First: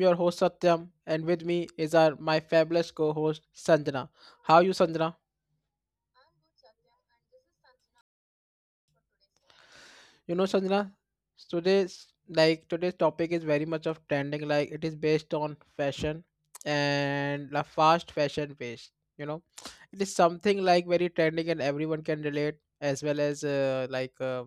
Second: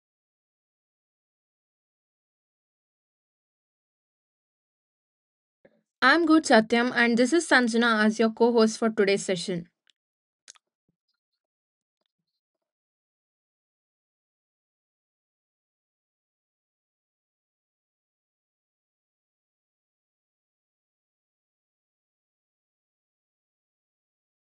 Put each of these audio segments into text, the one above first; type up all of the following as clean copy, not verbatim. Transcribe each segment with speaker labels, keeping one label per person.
Speaker 1: your host Satyam and with me is our my fabulous co-host Sanjana. How are you Sanjana?
Speaker 2: I'm good, Satyam, and this is Sanjana as your co host for today's session.
Speaker 1: You know Sanjana, today's topic is very much of trending like it is based on fashion and the fast fashion waste, you know. It is something like very trending and everyone can relate as well as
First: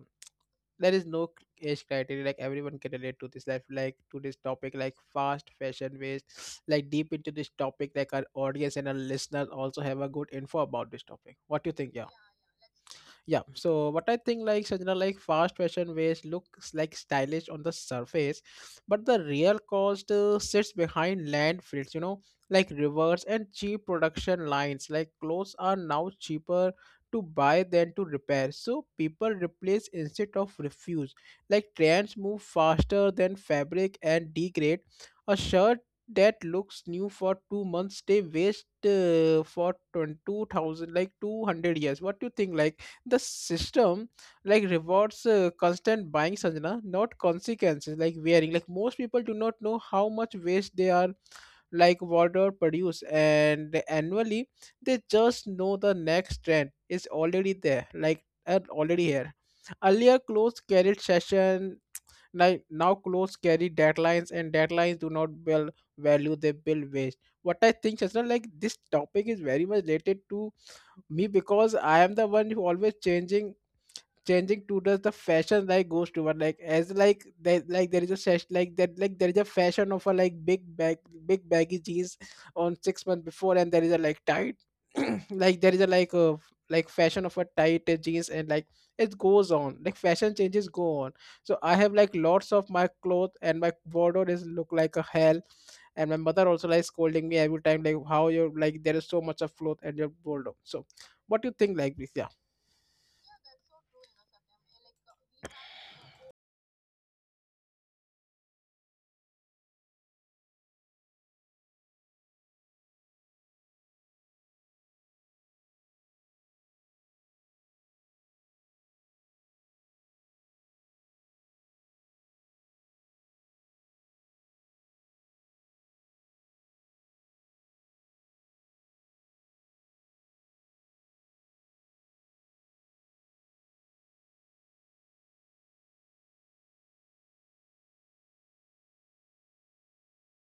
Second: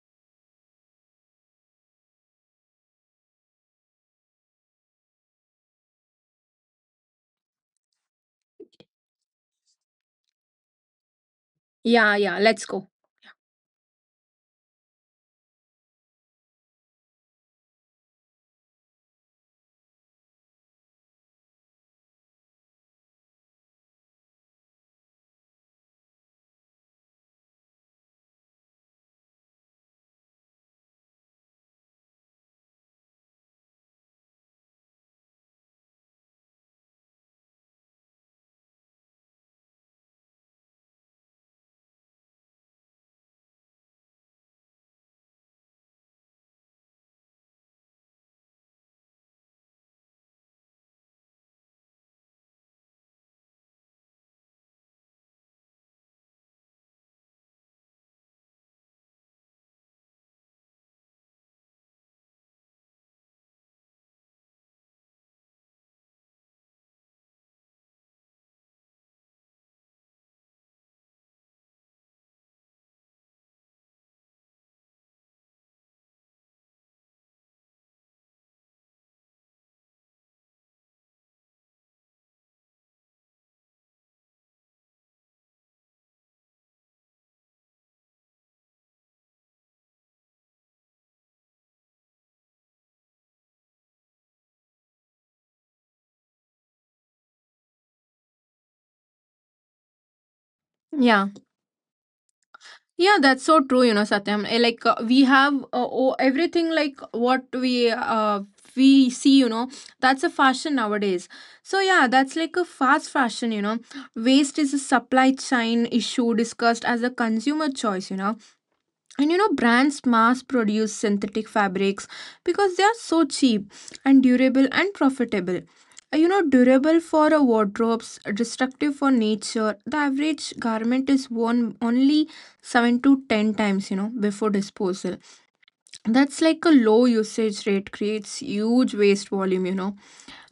Speaker 1: there is no age criteria like everyone can relate to this life like to this topic like fast fashion waste like deep into this topic like our audience and our listeners also have a good info about this topic. What do you think? Yeah
Speaker 2: Yeah, yeah, let's go.
Speaker 1: yeah, so what I think like Sanjana, like fast fashion ways looks like stylish on the surface, but the real cost sits behind landfills, you know, like rivers and cheap production lines. Like clothes are now cheaper to buy than to repair, so people replace instead of refuse. Like trends move faster than fabric and degrade. A shirt that looks new for 2 months, they waste for 20, 2000 like 200 years. What do you think? Like the system like rewards constant buying Sanjana, not consequences, like wearing, like most people do not know how much waste they are, like water produce, and annually they just know the next trend is already there, like and already here. Earlier clothes carried session, like now clothes carry deadlines, and deadlines do not build value, they build waste. What I think Sanjana, like this topic is very much related to me because I am the one who always changing tutors the fashion like goes toward like as like there is a sesh like that, like there is a fashion of a like big baggy jeans on 6 months before, and there is a like tight like there is a like a like fashion of a tight jeans, and like it goes on, like fashion changes go on. So I have like lots of my clothes, and my wardrobe is look like a hell, and my mother also like scolding me every time like how you're like there is so much of clothes and your wardrobe. So
Speaker 2: Yeah,
Speaker 1: what do you think like this? Yeah.
Speaker 2: Yeah, that's so true, you know, Satyam. We have everything like what we see, you know, that's a fashion nowadays. So yeah, that's like a fast fashion, you know. Waste is a supply chain issue discussed as a consumer choice, you know, and you know, brands mass produce synthetic fabrics because they are so cheap and durable and profitable. You know, durable for a wardrobes, destructive for nature. The average garment is worn only 7 to 10 times, you know, before disposal. That's like a low usage rate creates huge waste volume, you know,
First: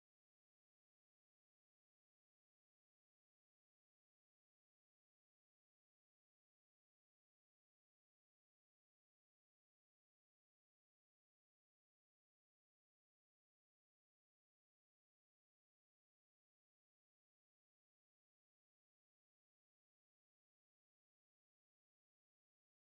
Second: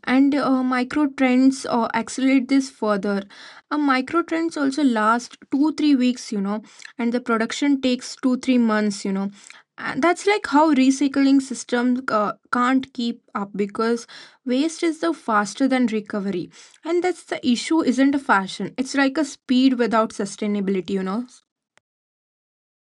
Speaker 2: and micro trends accelerate this further. Micro trends also last 2 3 weeks, you know, and the production takes 2 3 months, you know, and that's like how recycling system can't keep up because waste is the faster than recovery, and that's the issue isn't a fashion, it's like a speed without sustainability, you know.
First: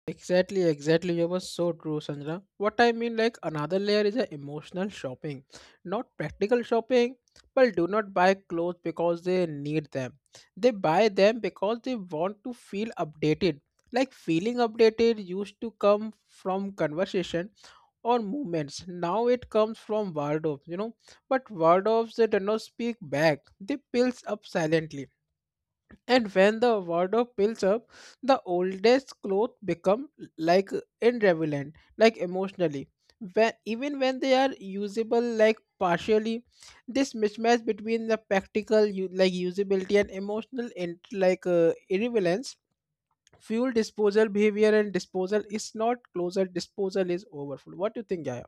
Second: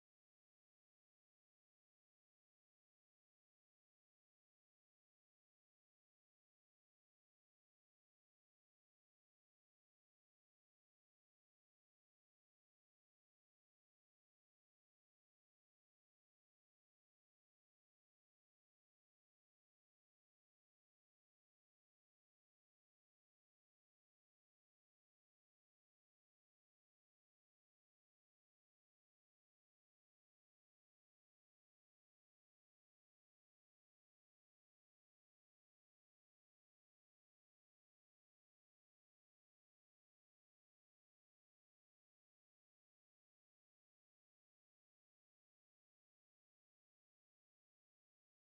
Speaker 1: Exactly, exactly. You were so true, Sanjana. What I mean, like another layer is a emotional shopping, not practical shopping. People do not buy clothes because they need them. They buy them because they want to feel updated. Like feeling updated used to come from conversation or movements. Now it comes from wardrobes, you know. But wardrobes they do not speak back. They pills up silently. And when the wardrobe builds up, the oldest clothes become like irrelevant, like emotionally. When, even when they are usable, like partially, this mismatch between the practical, like usability, and emotional, and irrelevance, fuel disposal behavior, and disposal is not closer. Disposal is overfull. What do you think, Jaya?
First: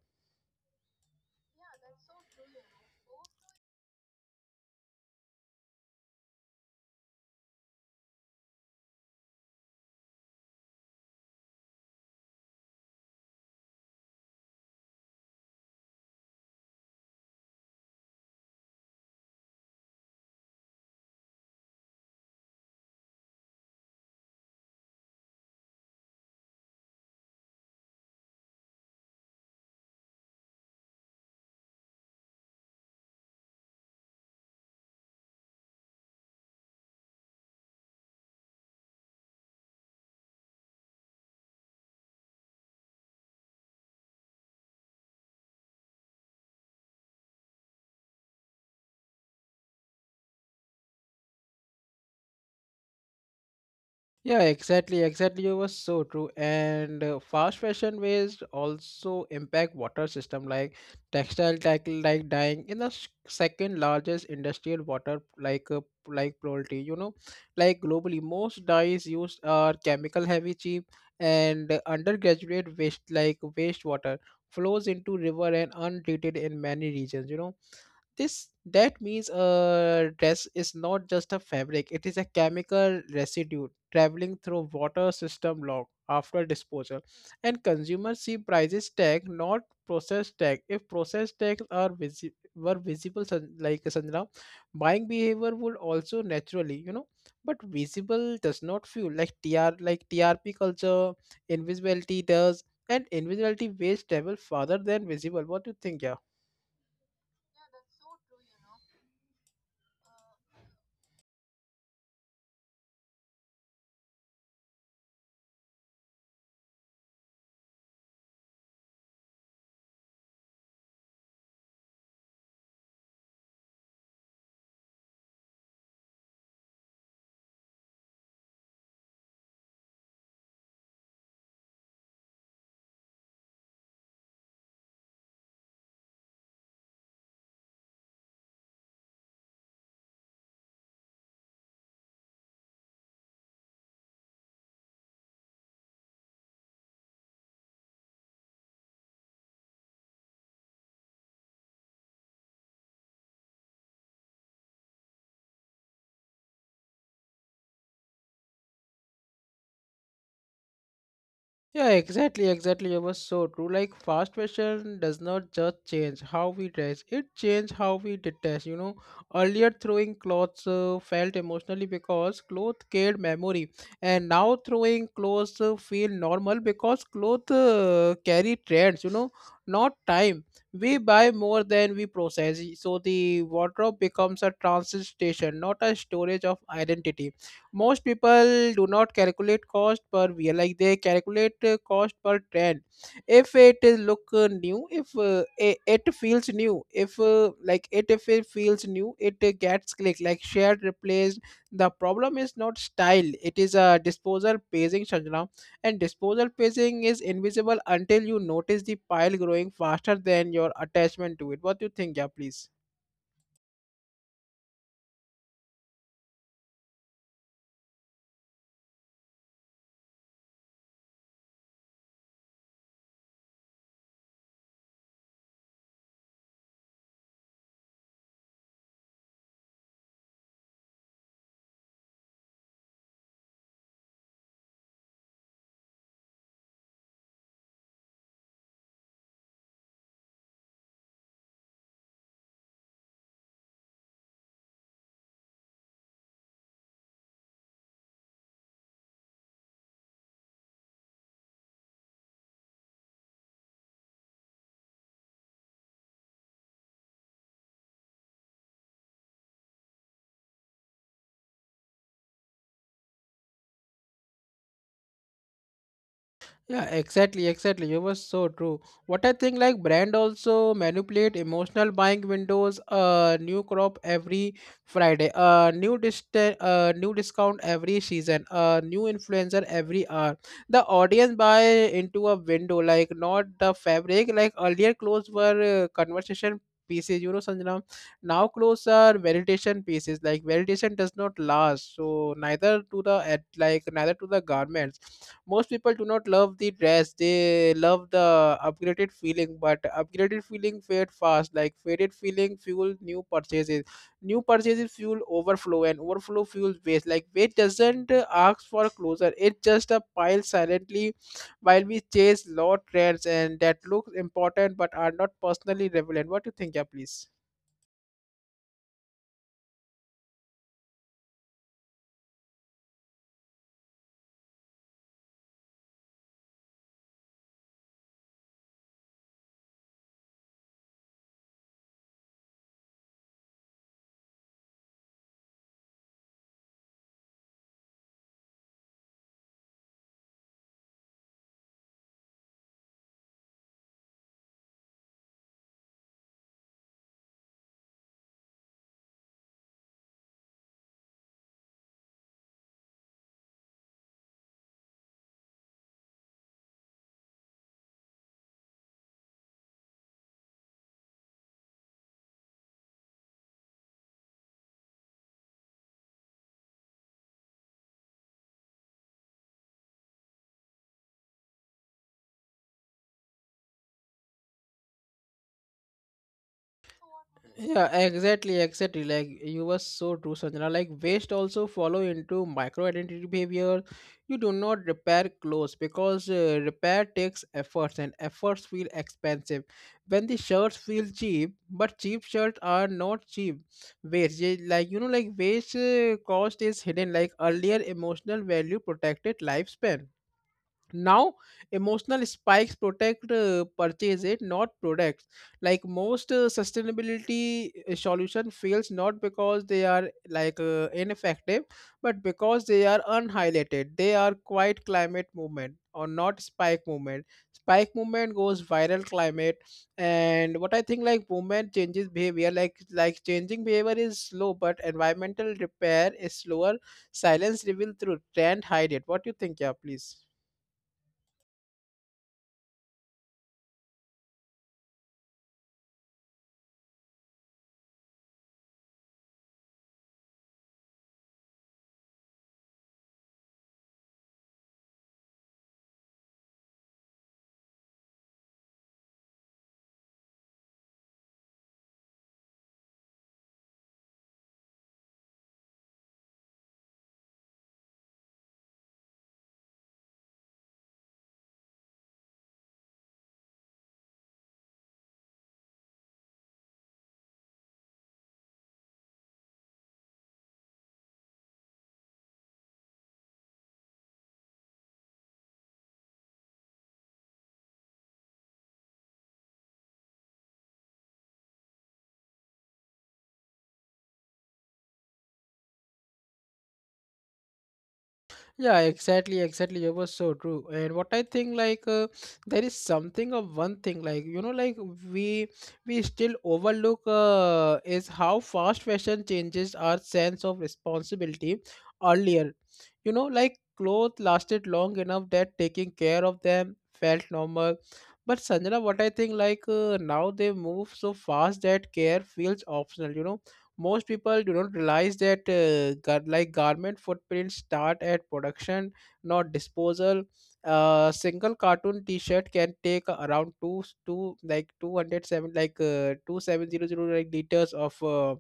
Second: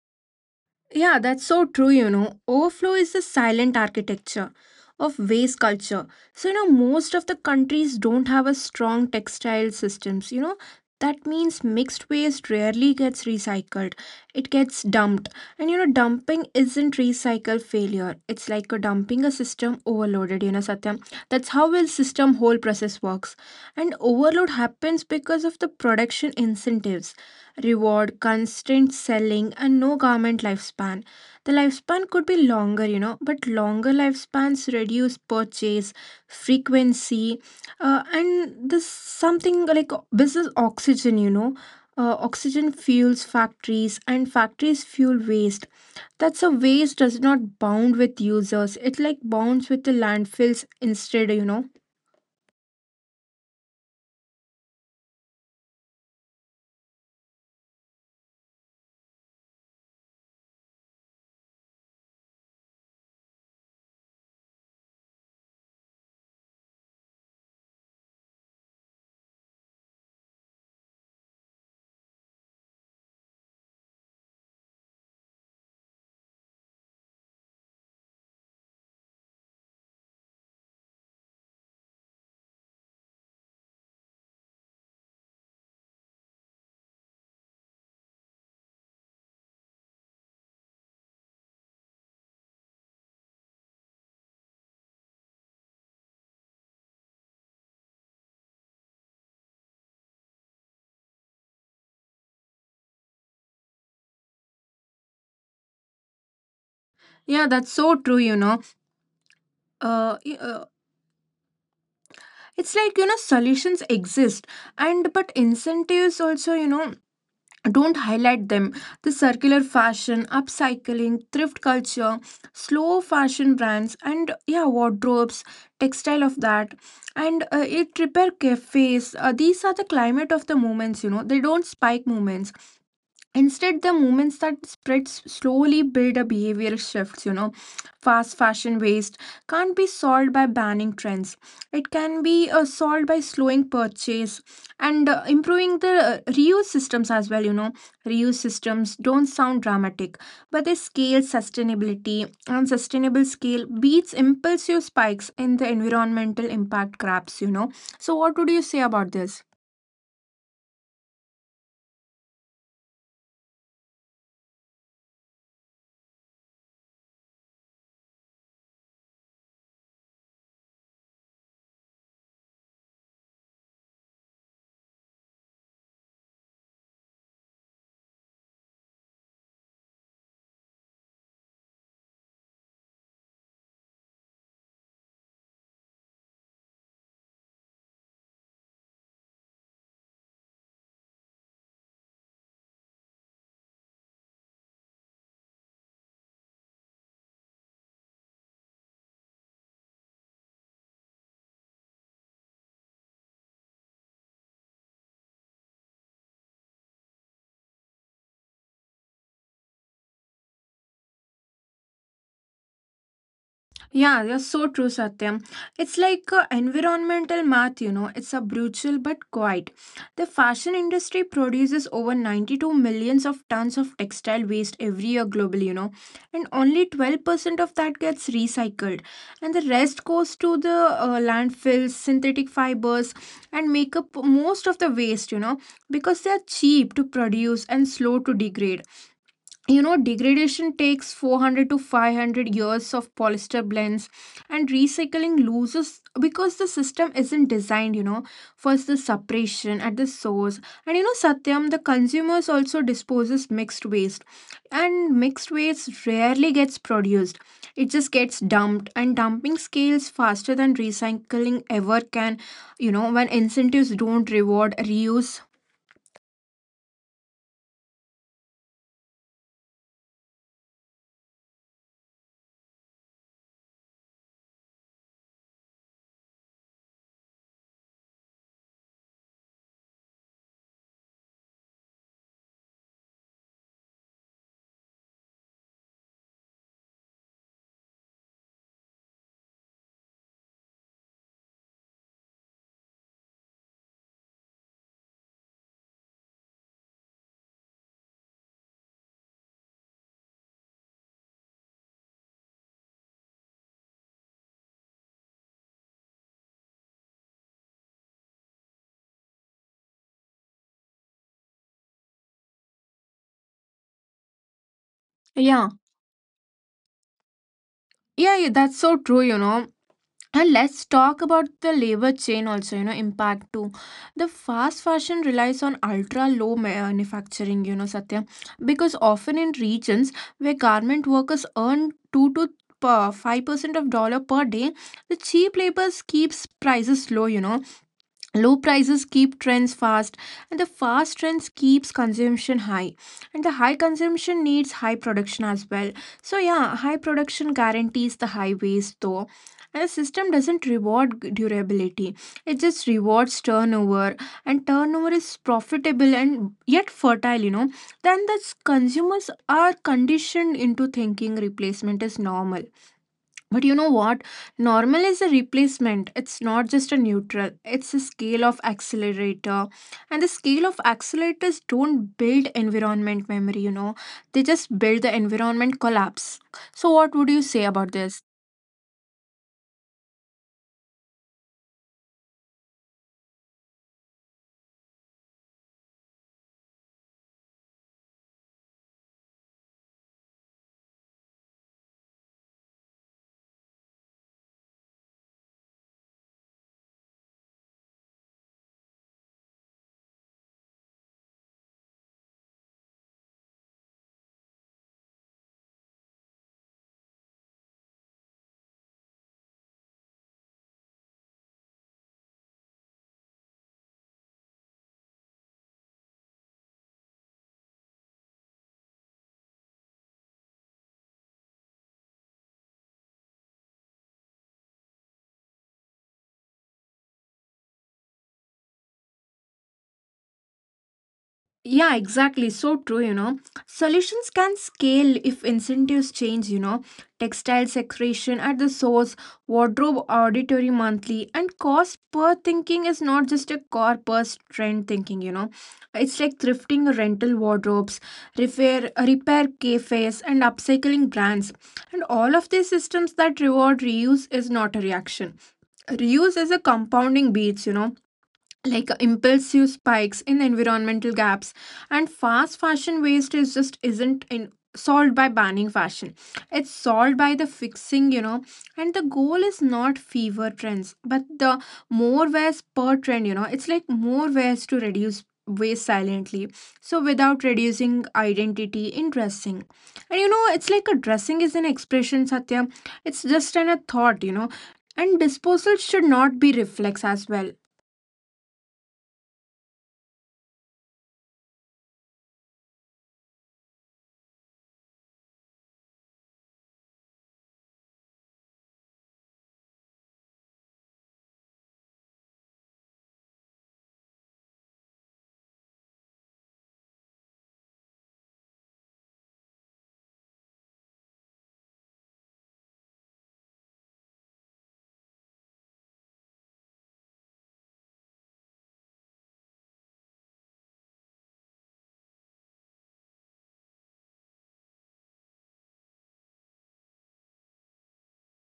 Speaker 2: Yeah, that's so true, you know. Overflow is the silent architecture of waste culture. So, you know, most of the countries don't have a strong textile systems, you know. That means mixed waste rarely gets recycled. It gets dumped. And you know, dumping isn't recycle failure. It's like a dumping a system overloaded, you know, Satyam. That's how will system whole process works. And overload happens because of the production incentives reward, constant selling, and no garment lifespan. The lifespan could be longer, you know, but longer lifespans reduce purchase frequency and this something like business oxygen, you know. Oxygen fuels factories, and factories fuel waste. That's a waste does not bound with users. It like bounds with the landfills instead, you know.
Speaker 1: Yeah, exactly, exactly. You were so true. And fast fashion waste also impact water system, like textile tackle like dyeing in the second largest industrial water like poultry. You know, like globally, most dyes used are chemical heavy, cheap, and undergraduate waste like wastewater flows into river and untreated in many regions. You know, this that means a dress is not just a fabric, it is a chemical residue traveling through water system log after disposal. And consumers see prices tag not process tag. If process tags are were visible like Sanjana, buying behavior would also naturally, you know, but visible does not feel like tr like trp culture, invisibility does, and invisibility weighs travel farther than visible. What do you think? Yeah.
Speaker 2: Yeah, that's so true, you know. Uh, y- uh, it's like, you know, solutions exist and but incentives also, you know, don't highlight them, the circular fashion, upcycling, thrift culture, slow fashion brands, and yeah, wardrobes, textile of that, and it repair cafes, these are the climate of the moments, you know, they don't spike moments. Instead, the movements that spreads slowly build a behavioral shifts, you know. Fast fashion waste can't be solved by banning trends. It can be solved by slowing purchase and improving the reuse systems as well, you know. Reuse systems don't sound dramatic, but they scale sustainability, and sustainable scale beats impulsive spikes in the environmental impact grabs, you know. So what would you say about this?
Speaker 1: Yeah, exactly, exactly. It was so true. Like fast fashion does not just change how we dress; it changes how we detest. You know, earlier throwing clothes felt emotionally because clothes carried memory, and now throwing clothes feel normal because clothes carry trends. You know, not time. We buy more than we process, so the wardrobe becomes a transit station, not a storage of identity. Most people do not calculate cost per view, like they calculate cost per trend. If it is look new, if it feels new, if like it if it feels new, it gets clicked, like shared, replaced. The problem is not style, it is a disposal pacing, Sanjana. And disposal pacing is invisible until you notice the pile growing faster than your attachment to it. What do you think? Yeah, please.
Speaker 2: Yeah, you're so true, Satyam. It's like a environmental math, you know. It's a brutal but quiet. The fashion industry produces over 92 millions of tons of textile waste every year globally, you know, and only 12% of that gets recycled, and the rest goes to the landfills, synthetic fibers, and make up most of the waste, you know, because they are cheap to produce and slow to degrade. You know, degradation takes 400 to 500 years of polyester blends, and recycling loses because the system isn't designed, you know, for the separation at the source. And you know, Satyam, the consumers also disposes mixed waste, and mixed waste rarely gets produced. It just gets dumped, and dumping scales faster than recycling ever can, you know, when incentives don't reward reuse.
Speaker 1: Yeah, exactly, exactly. You were so true. What I think, like brand also manipulate emotional buying windows. New crop every Friday. New dist. New discount every season. New influencer every hour. The audience buy into a window, like not the fabric. Like earlier, clothes were conversation pieces. You know, Sanjana. Now clothes are validation pieces. Like validation does not last. So neither to the neither to the garments. Most people do not love the dress, they love the upgraded feeling, but upgraded feeling fade fast, like faded feeling fuel new purchases, new purchases fuel overflow, and overflow fuels waste. Like waste doesn't ask for closure, it just a pile silently while we chase low trends and that looks important but are not
Speaker 2: yeah
Speaker 1: personally relevant. What do you think? Yeah, please.
Speaker 2: yeah yeah, that's so true, you know. And let's talk about the labor chain also, you know, impact too. The fast fashion relies on ultra low manufacturing, you know, Satya, because often in regions where garment workers earn 2 to 5% of dollar per day. The cheap labor keeps prices low, you know, low prices keep trends fast, and the fast trends keeps consumption high, and the high consumption needs high production as well. So yeah, high production guarantees the high waste though, and the system doesn't reward durability, it just rewards turnover, and turnover is profitable and yet fertile, you know. Then the consumers are conditioned into thinking replacement is normal. But you know what? Normal is a replacement. It's not just a neutral. It's a scale of accelerator. And the scale of accelerators don't build environment memory, you know. They just build the environment collapse. So what would you say about
Speaker 1: Yeah,
Speaker 2: this?
Speaker 1: exactly, exactly. Like you were so true, Sanjana. Like waste also follow into micro identity behavior. You do not repair clothes because repair takes efforts, and efforts feel expensive. When the shirts feel cheap, but cheap shirts are not cheap. Waste, yeah, like you know, like waste cost is hidden. Like earlier, emotional value protected lifespan. Now emotional spikes protect purchase it, not products. Like most sustainability solution fails not because they are ineffective, but because they are unhighlighted. They are quite climate movement or not spike movement. Spike movement goes viral climate. And what I think like movement changes behavior, changing behavior is slow, but environmental repair is slower. Silence revealed through trend hide it. What do you think? Yeah, please.
Speaker 2: Yeah, exactly. So true, you know. Solutions can scale if incentives change, you know. Textile secretion at the source, wardrobe auditory monthly, and cost per thinking is not just a core per trend thinking, you know. It's like thrifting rental wardrobes, repair cafes, and upcycling brands. And all of these systems that reward reuse is not a reaction. Reuse is a compounding beats, you know, like impulsive spikes in environmental gaps. And fast fashion waste is just isn't in solved by banning fashion, it's solved by the fixing, you know, and the goal is not fever trends, but the more wares per trend, you know. It's like more wares to reduce waste silently, so without reducing identity in dressing. And you know, it's like a dressing is an expression, Satya. It's just an a thought, you know. And disposal should not be reflex as well.
Speaker 1: Yeah, exactly, exactly. It was so true. And what I think, there is something of one thing, like, you know, like we we still overlook is how fast fashion changes our sense of responsibility. Earlier, you know, like clothes lasted long enough that taking care of them felt normal. But Sanjana, what I think, now they move so fast that care feels optional. You know most people do not realize that garment footprints start at production, not disposal. A single cartoon t-shirt can take around two two like 207 like 2700 like liters of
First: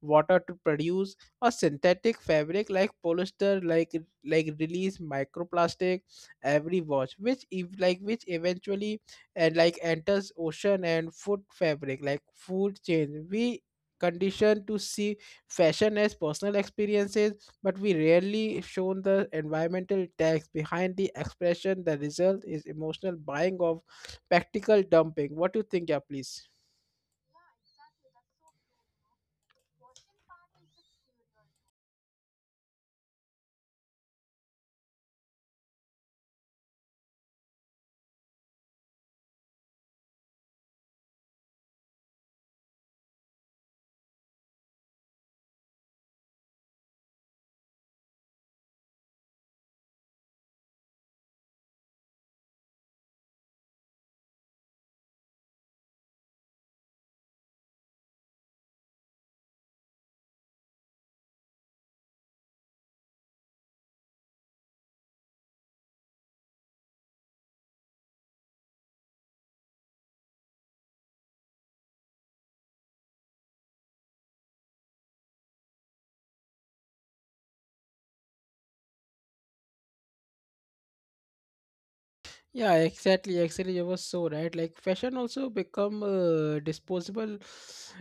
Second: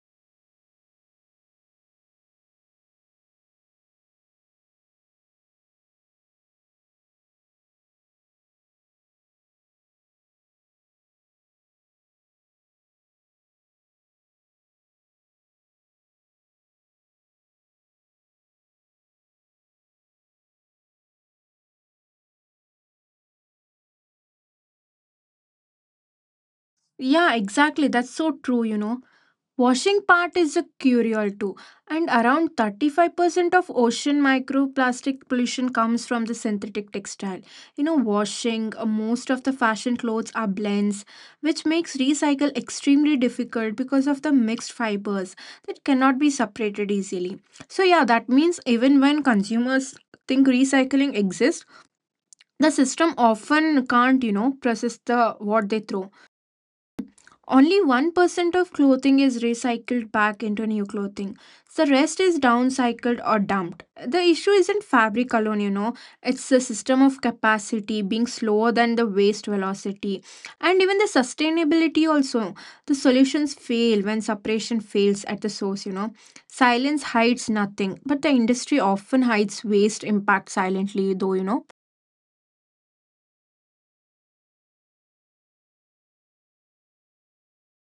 Speaker 1: water to produce. A synthetic fabric like polyester like release microplastic every watch which if like which eventually and like enters ocean and food fabric like food chain. We conditioned to see fashion as personal experiences, but we rarely shown the environmental tax behind the expression. The result is emotional buying of practical dumping. What do you think? Yeah, please.
Speaker 2: Yeah, exactly. That's so true, you know. Washing part is a curial too, and around 35% of ocean microplastic pollution comes from the synthetic textile. You know, washing, most of the fashion clothes are blends, which makes recycle extremely difficult because of the mixed fibers that cannot be separated easily. So, yeah, that means even when consumers think recycling exists, the system often can't, you know, process the what they throw. Only 1% of clothing is recycled back into new clothing. The rest is downcycled or dumped. The issue isn't fabric alone, you know. It's the system of capacity being slower than the waste velocity. And even the sustainability also. The solutions fail when separation fails at the source, you know. Silence hides nothing, but the industry often hides waste impact silently, though, you know.
Speaker 1: Yeah, exactly. Actually, you were so right. Like fashion also become disposable,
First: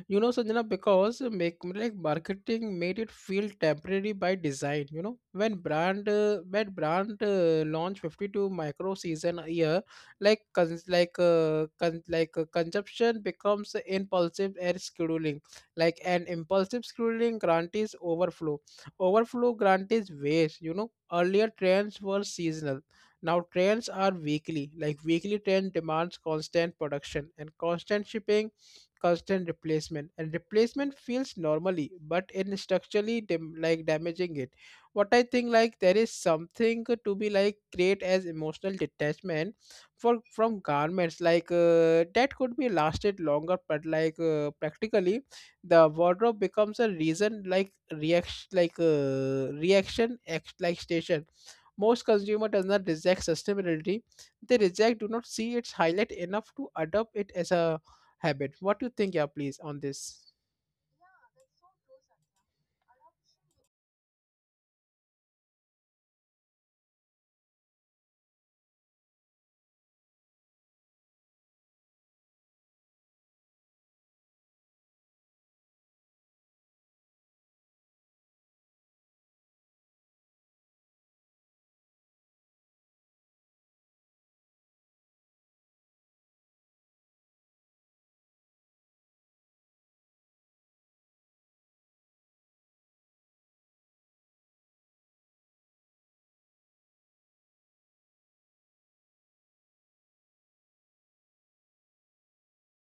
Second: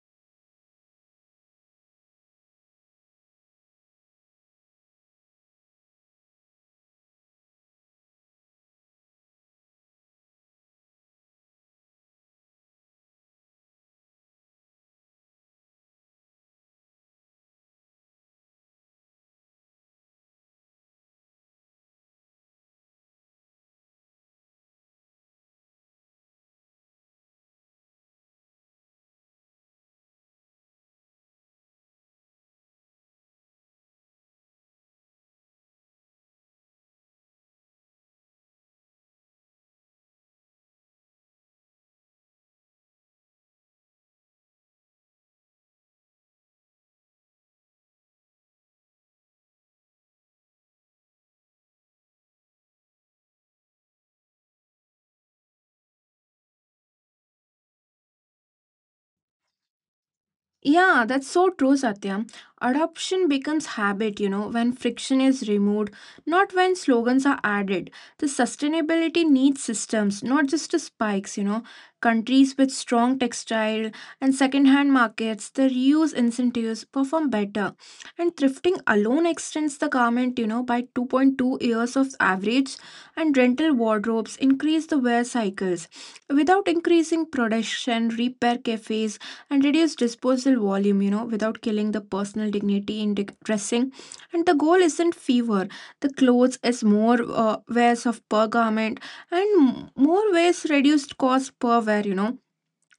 Speaker 1: you know, Sanjana, because make like marketing made it feel temporary by design. You know, when brand launched 52 micro season a year, like consumption becomes impulsive and scheduling, like an impulsive scheduling guarantees overflow, overflow guarantees waste. You know, earlier trends were seasonal, now trends are weekly, like weekly trend demands constant production and constant shipping, constant replacement, and replacement feels normally, but in structurally damaging it. What I think like there is something to be like create as emotional detachment for from garments that could be lasted longer, but practically the wardrobe becomes a reason like reaction reaction act like station. Most consumer does not reject sustainability. They reject do not see its highlight enough to adopt it as a habit. What do you think? Yeah, please, on this?
Speaker 2: Yeah, that's so true, Satyam. Adoption becomes habit, you know, when friction is removed, not when slogans are added. The sustainability needs systems, not just the spikes, you know. Countries with strong textile and second-hand markets, the reuse incentives perform better. And thrifting alone extends the garment, you know, by 2.2 years of average, and rental wardrobes increase the wear cycles without increasing production, repair cafes and reduce disposal volume, you know, without killing the personal dignity in dressing. And the goal isn't fever. The clothes is more wears of per garment, and more wears reduced cost per wear, you know.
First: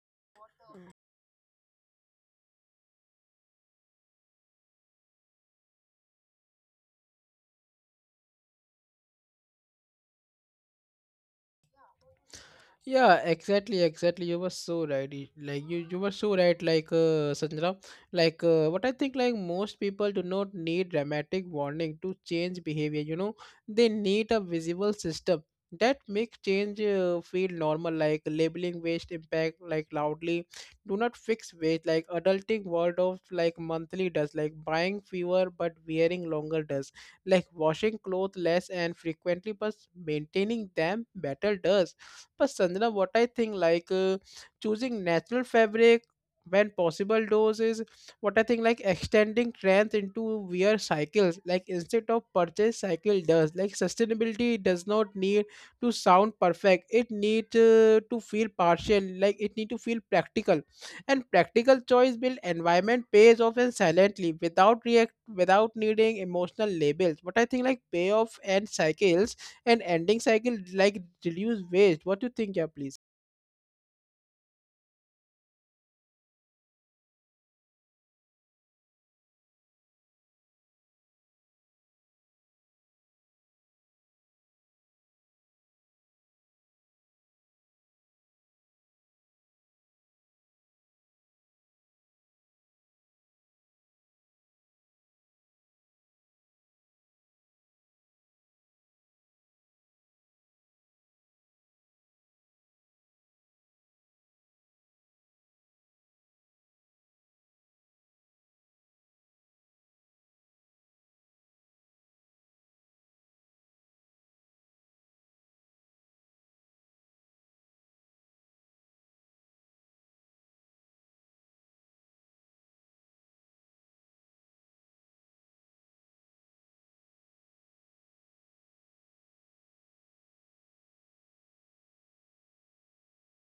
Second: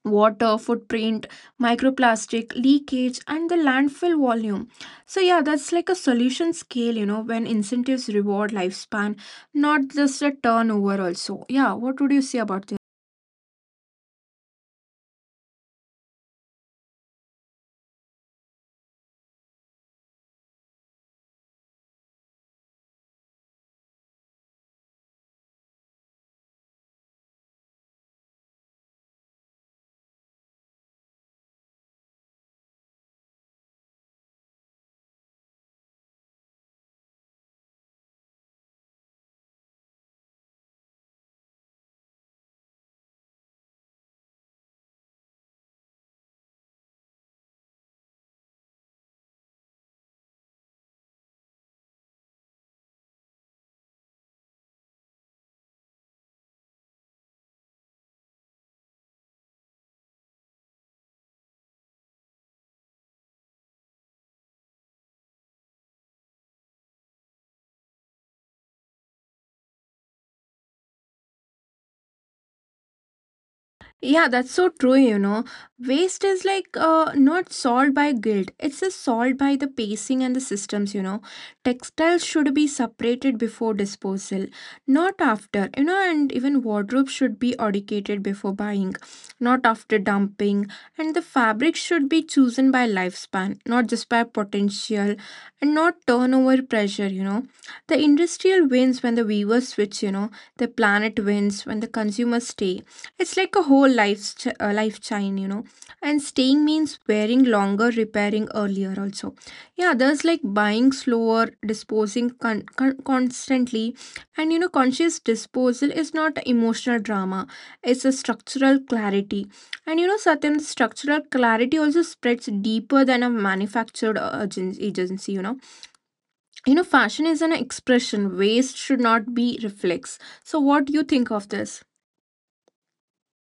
Speaker 2: Water footprint, microplastic leakage, and the landfill volume. So, yeah, that's like a solution scale, you know, when incentives reward lifespan, not just a turnover, also. Yeah, what would you say about this?
Speaker 1: Yeah, exactly, exactly, you were so right, like you were so right, Sanjana. What I think, most people do not need dramatic warning to change behavior, you know. They need a visible system that makes change feel normal. Like labeling waste impact like loudly do not fix waste, like adulting world of like monthly does, like buying fewer but wearing longer does, like washing clothes less and frequently but maintaining them better does. पसंद ना what I think like choosing natural fabric when possible, those is what I think, like extending trends into wear cycles like instead of purchase cycle does. Like sustainability does not need to sound perfect, it need to feel partial, like it need to feel practical, and practical choice build environment pays off and silently without react, without needing emotional labels. What I think like payoff and cycles and ending cycle like reduce waste. What do you think? Yeah, please.
Speaker 2: Yeah, that's so true, you know. Waste is like not solved by guilt. It's just solved by the pacing and the systems, you know. Textiles should be separated before disposal, not after, you know, and even wardrobe should be audited before buying, not after dumping. And the fabric should be chosen by lifespan, not just by potential and not turnover pressure, you know. The industrial wins when the weavers switch, you know. The planet wins when the consumers stay. It's like a whole life chain, you know. And staying means wearing longer, repairing earlier also. Yeah, there's like buying slower, disposing constantly. And you know, conscious disposal is not emotional drama. It's a structural clarity. And you know, certain structural clarity also spreads deeper than a manufactured agency, you know. You know, fashion is an expression. Waste should not be reflex. So what do you think of this?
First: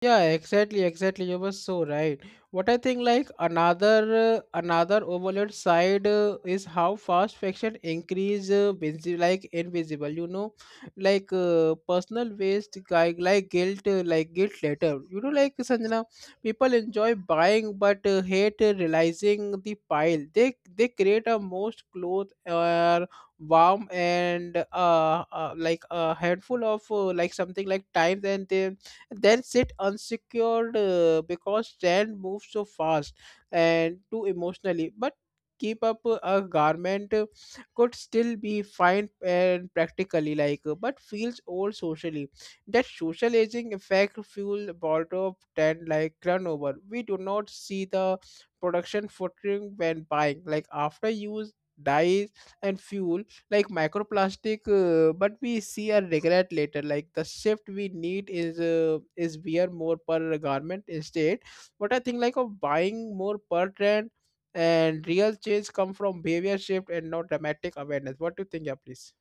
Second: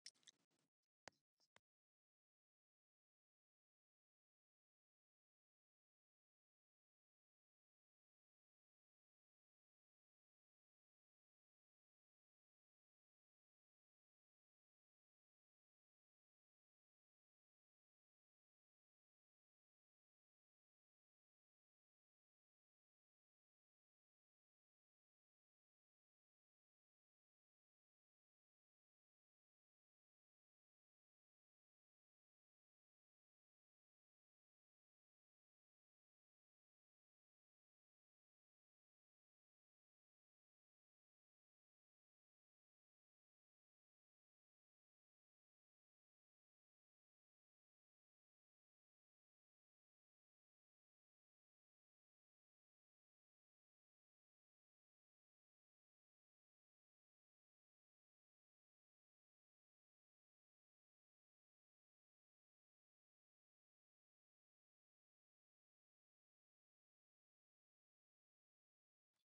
Speaker 1: Yeah, exactly, exactly. You were so right. What I think, like another another overload side is how fast fiction increase like invisible. You know, like personal waste, like guilt later. You know, like Sanjana, people enjoy buying but hate realizing the pile. They create a most clothes or warm and like a handful of like something like times, and they then sit unsecured because sand moves so fast and too emotionally, but keep up a garment could still be fine and practically but feels old socially. That social aging effect fuel border of 10 like turnover. We do not see the production footprint when buying, like after use, dyes and fuel like microplastic, but we see a regret later. Like the shift we need is wear more per garment instead, what I think, like of buying more per trend, and real change come from behavior shift and not dramatic awareness. What do you think? Yeah, please.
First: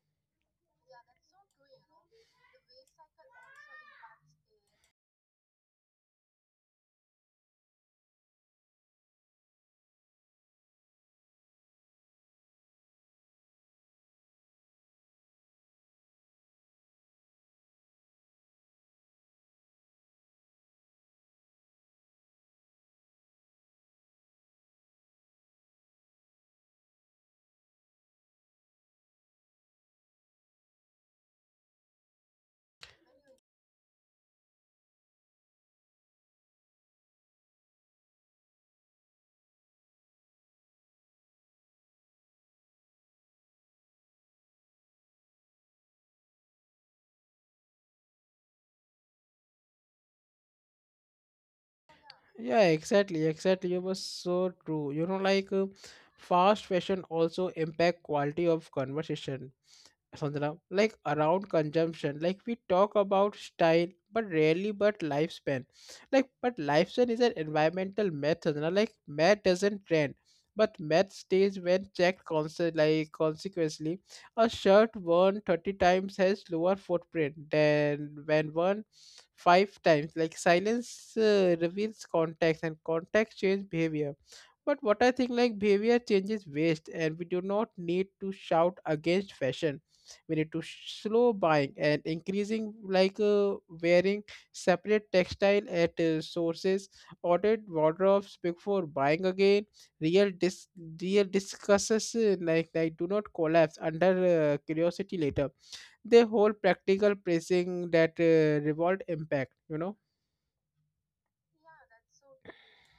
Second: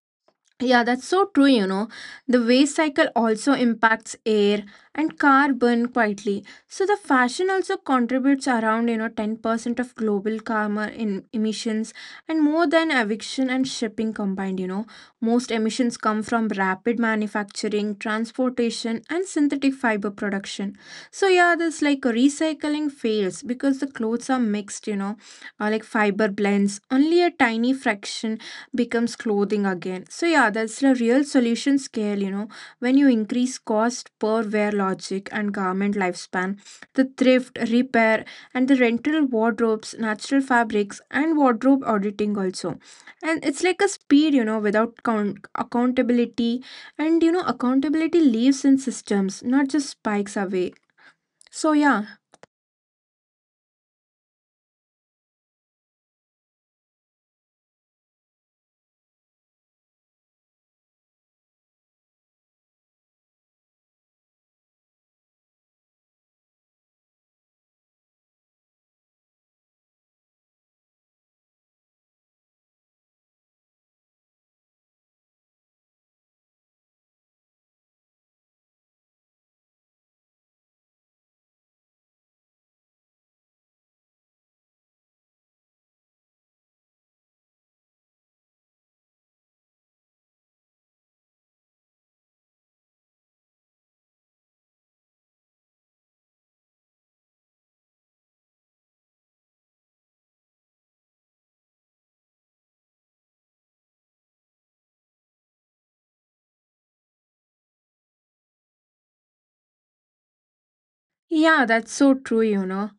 Speaker 2: Yeah, that's so true, you know. The waste cycle also impacts air and carbon quietly. So the fashion also contributes around, you know, 10% of global carbon in emissions and more than eviction and shipping combined, you know. Most emissions come from rapid manufacturing, transportation and synthetic fiber production. So yeah, this like recycling fails because the clothes are mixed, you know, or like fiber blends. Only a tiny fraction becomes clothing again. So yeah, that's the real solution scale, you know. When you increase cost per wear logic and garment lifespan, the thrift, repair, and the rental wardrobes, natural fabrics, and wardrobe auditing also. And it's like a speed, you know, without accountability. And you know, accountability lives in systems, not just spikes away. So yeah,
Speaker 1: Yeah, exactly, exactly, you was so true, you know. Fast fashion also impact quality of conversation, Sundaram, like around consumption. Like we talk about style, but rarely but lifespan. Like but lifespan is an environmental math, Sundaram. Like math doesn't trend, but math stays when checked constant like consequently. A shirt worn 30 times has lower footprint than when worn five times. Like silence reveals context, and context change behavior. But what I think, like behavior changes waste, and we do not need to shout against fashion. We need to slow buying and increasing wearing, separate textile at sources, audit wardrobes before buying again. real dis Real discusses like do not collapse under curiosity later. They hold practical pricing that revolt impact, you know.
Speaker 2: yeah, that's so true, you know.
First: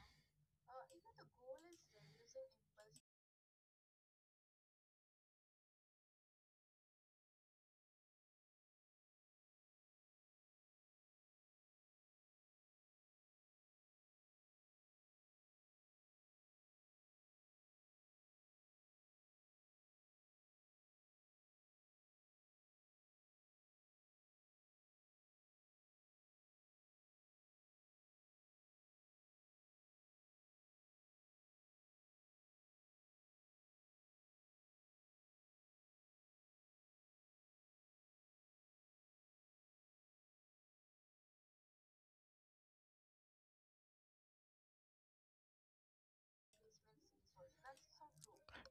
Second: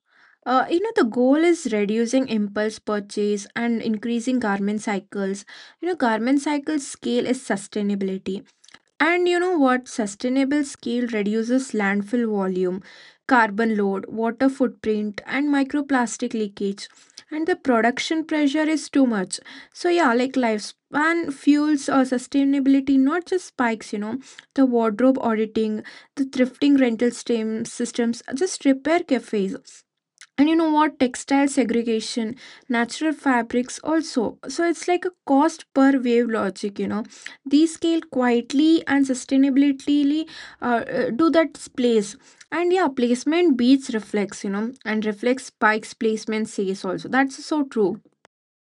Speaker 2: You know, the goal is reducing impulse purchase and increasing garment cycles. You know, garment cycle scale is sustainability. And you know what? Sustainable scale reduces landfill volume, carbon load, water footprint, and microplastic leakage. And the production pressure is too much. So, yeah, like lifespan fuels or sustainability, not just spikes, you know, the wardrobe auditing, the thrifting rental stem systems, just repair cafes, and you know what, textile segregation, natural fabrics also. So it's like a cost per wave logic, you know, these scale quietly and sustainably. Do that place. And yeah, placement beats reflex, you know, and reflex spikes, placement says also. That's so true.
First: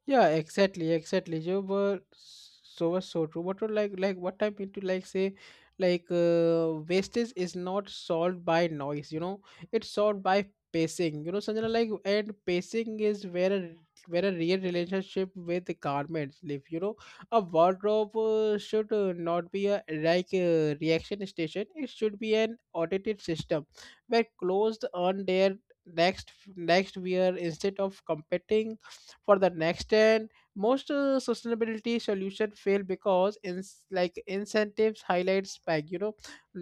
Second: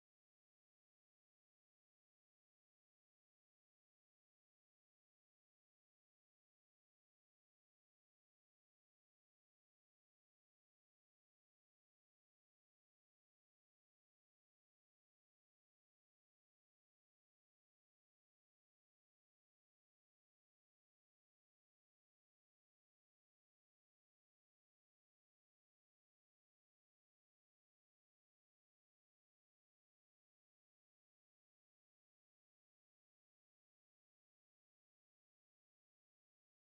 Speaker 1: Yeah, exactly, exactly. You were so was so true. What I mean to like say, wastage is not solved by noise, you know. It's solved by pacing. You know, Sanjana, like and pacing is where a real relationship with the garments live. You know, a wardrobe should not be a like a reaction station. It should be an audited system where clothes earn their next wear instead of competing for the next 10. Most sustainability solution fail because in like incentives highlight spike, you know,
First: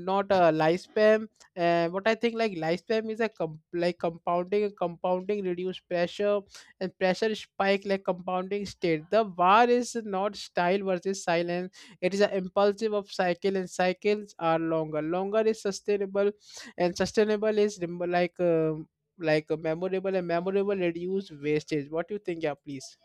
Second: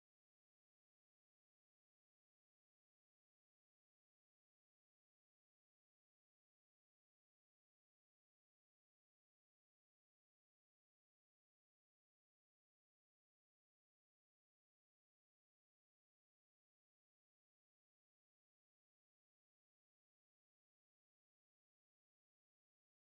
Speaker 1: not a lifespan. And what I think, like lifespan is a like compounding, and compounding reduce pressure and pressure spike. Like compounding state, the war is not style versus silence, it is an impulsive of cycle, and cycles are longer, longer is sustainable, and sustainable is like a memorable, and memorable reduced wastage. What do you think? Yeah, please.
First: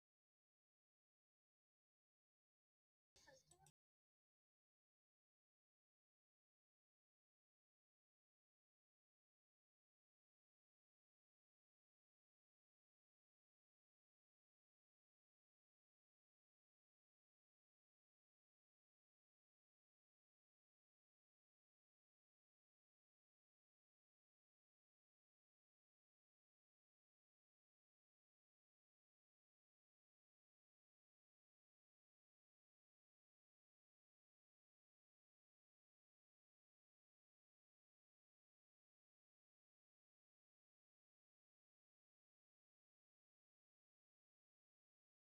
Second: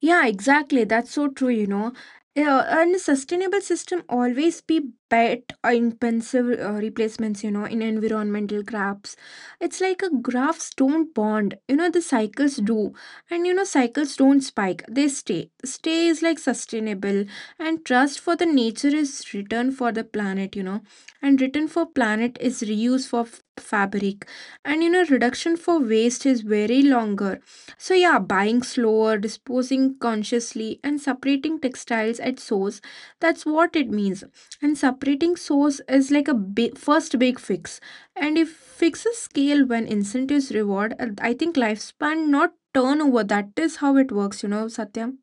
Speaker 2: Yeah, exactly. That's so true, you know. Yeah, and a sustainable system always be bet intensive replacements, you know, in environmental graphs. It's like a graphs don't bond, you know, the cycles do. And, you know, cycles don't spike, they stay. Stay is like sustainable, and trust for the nature is return for the planet, you know, and return for planet is reuse for fabric. And, you know, reduction for waste is very longer. So, yeah, buying slower, disposing consciously, and separating textiles at source, that's what it means. And separating source is like a big, first big fix. And if fixes scale when incentives reward, I think lifespan, not turnover, that is how it works, you know, Satyam.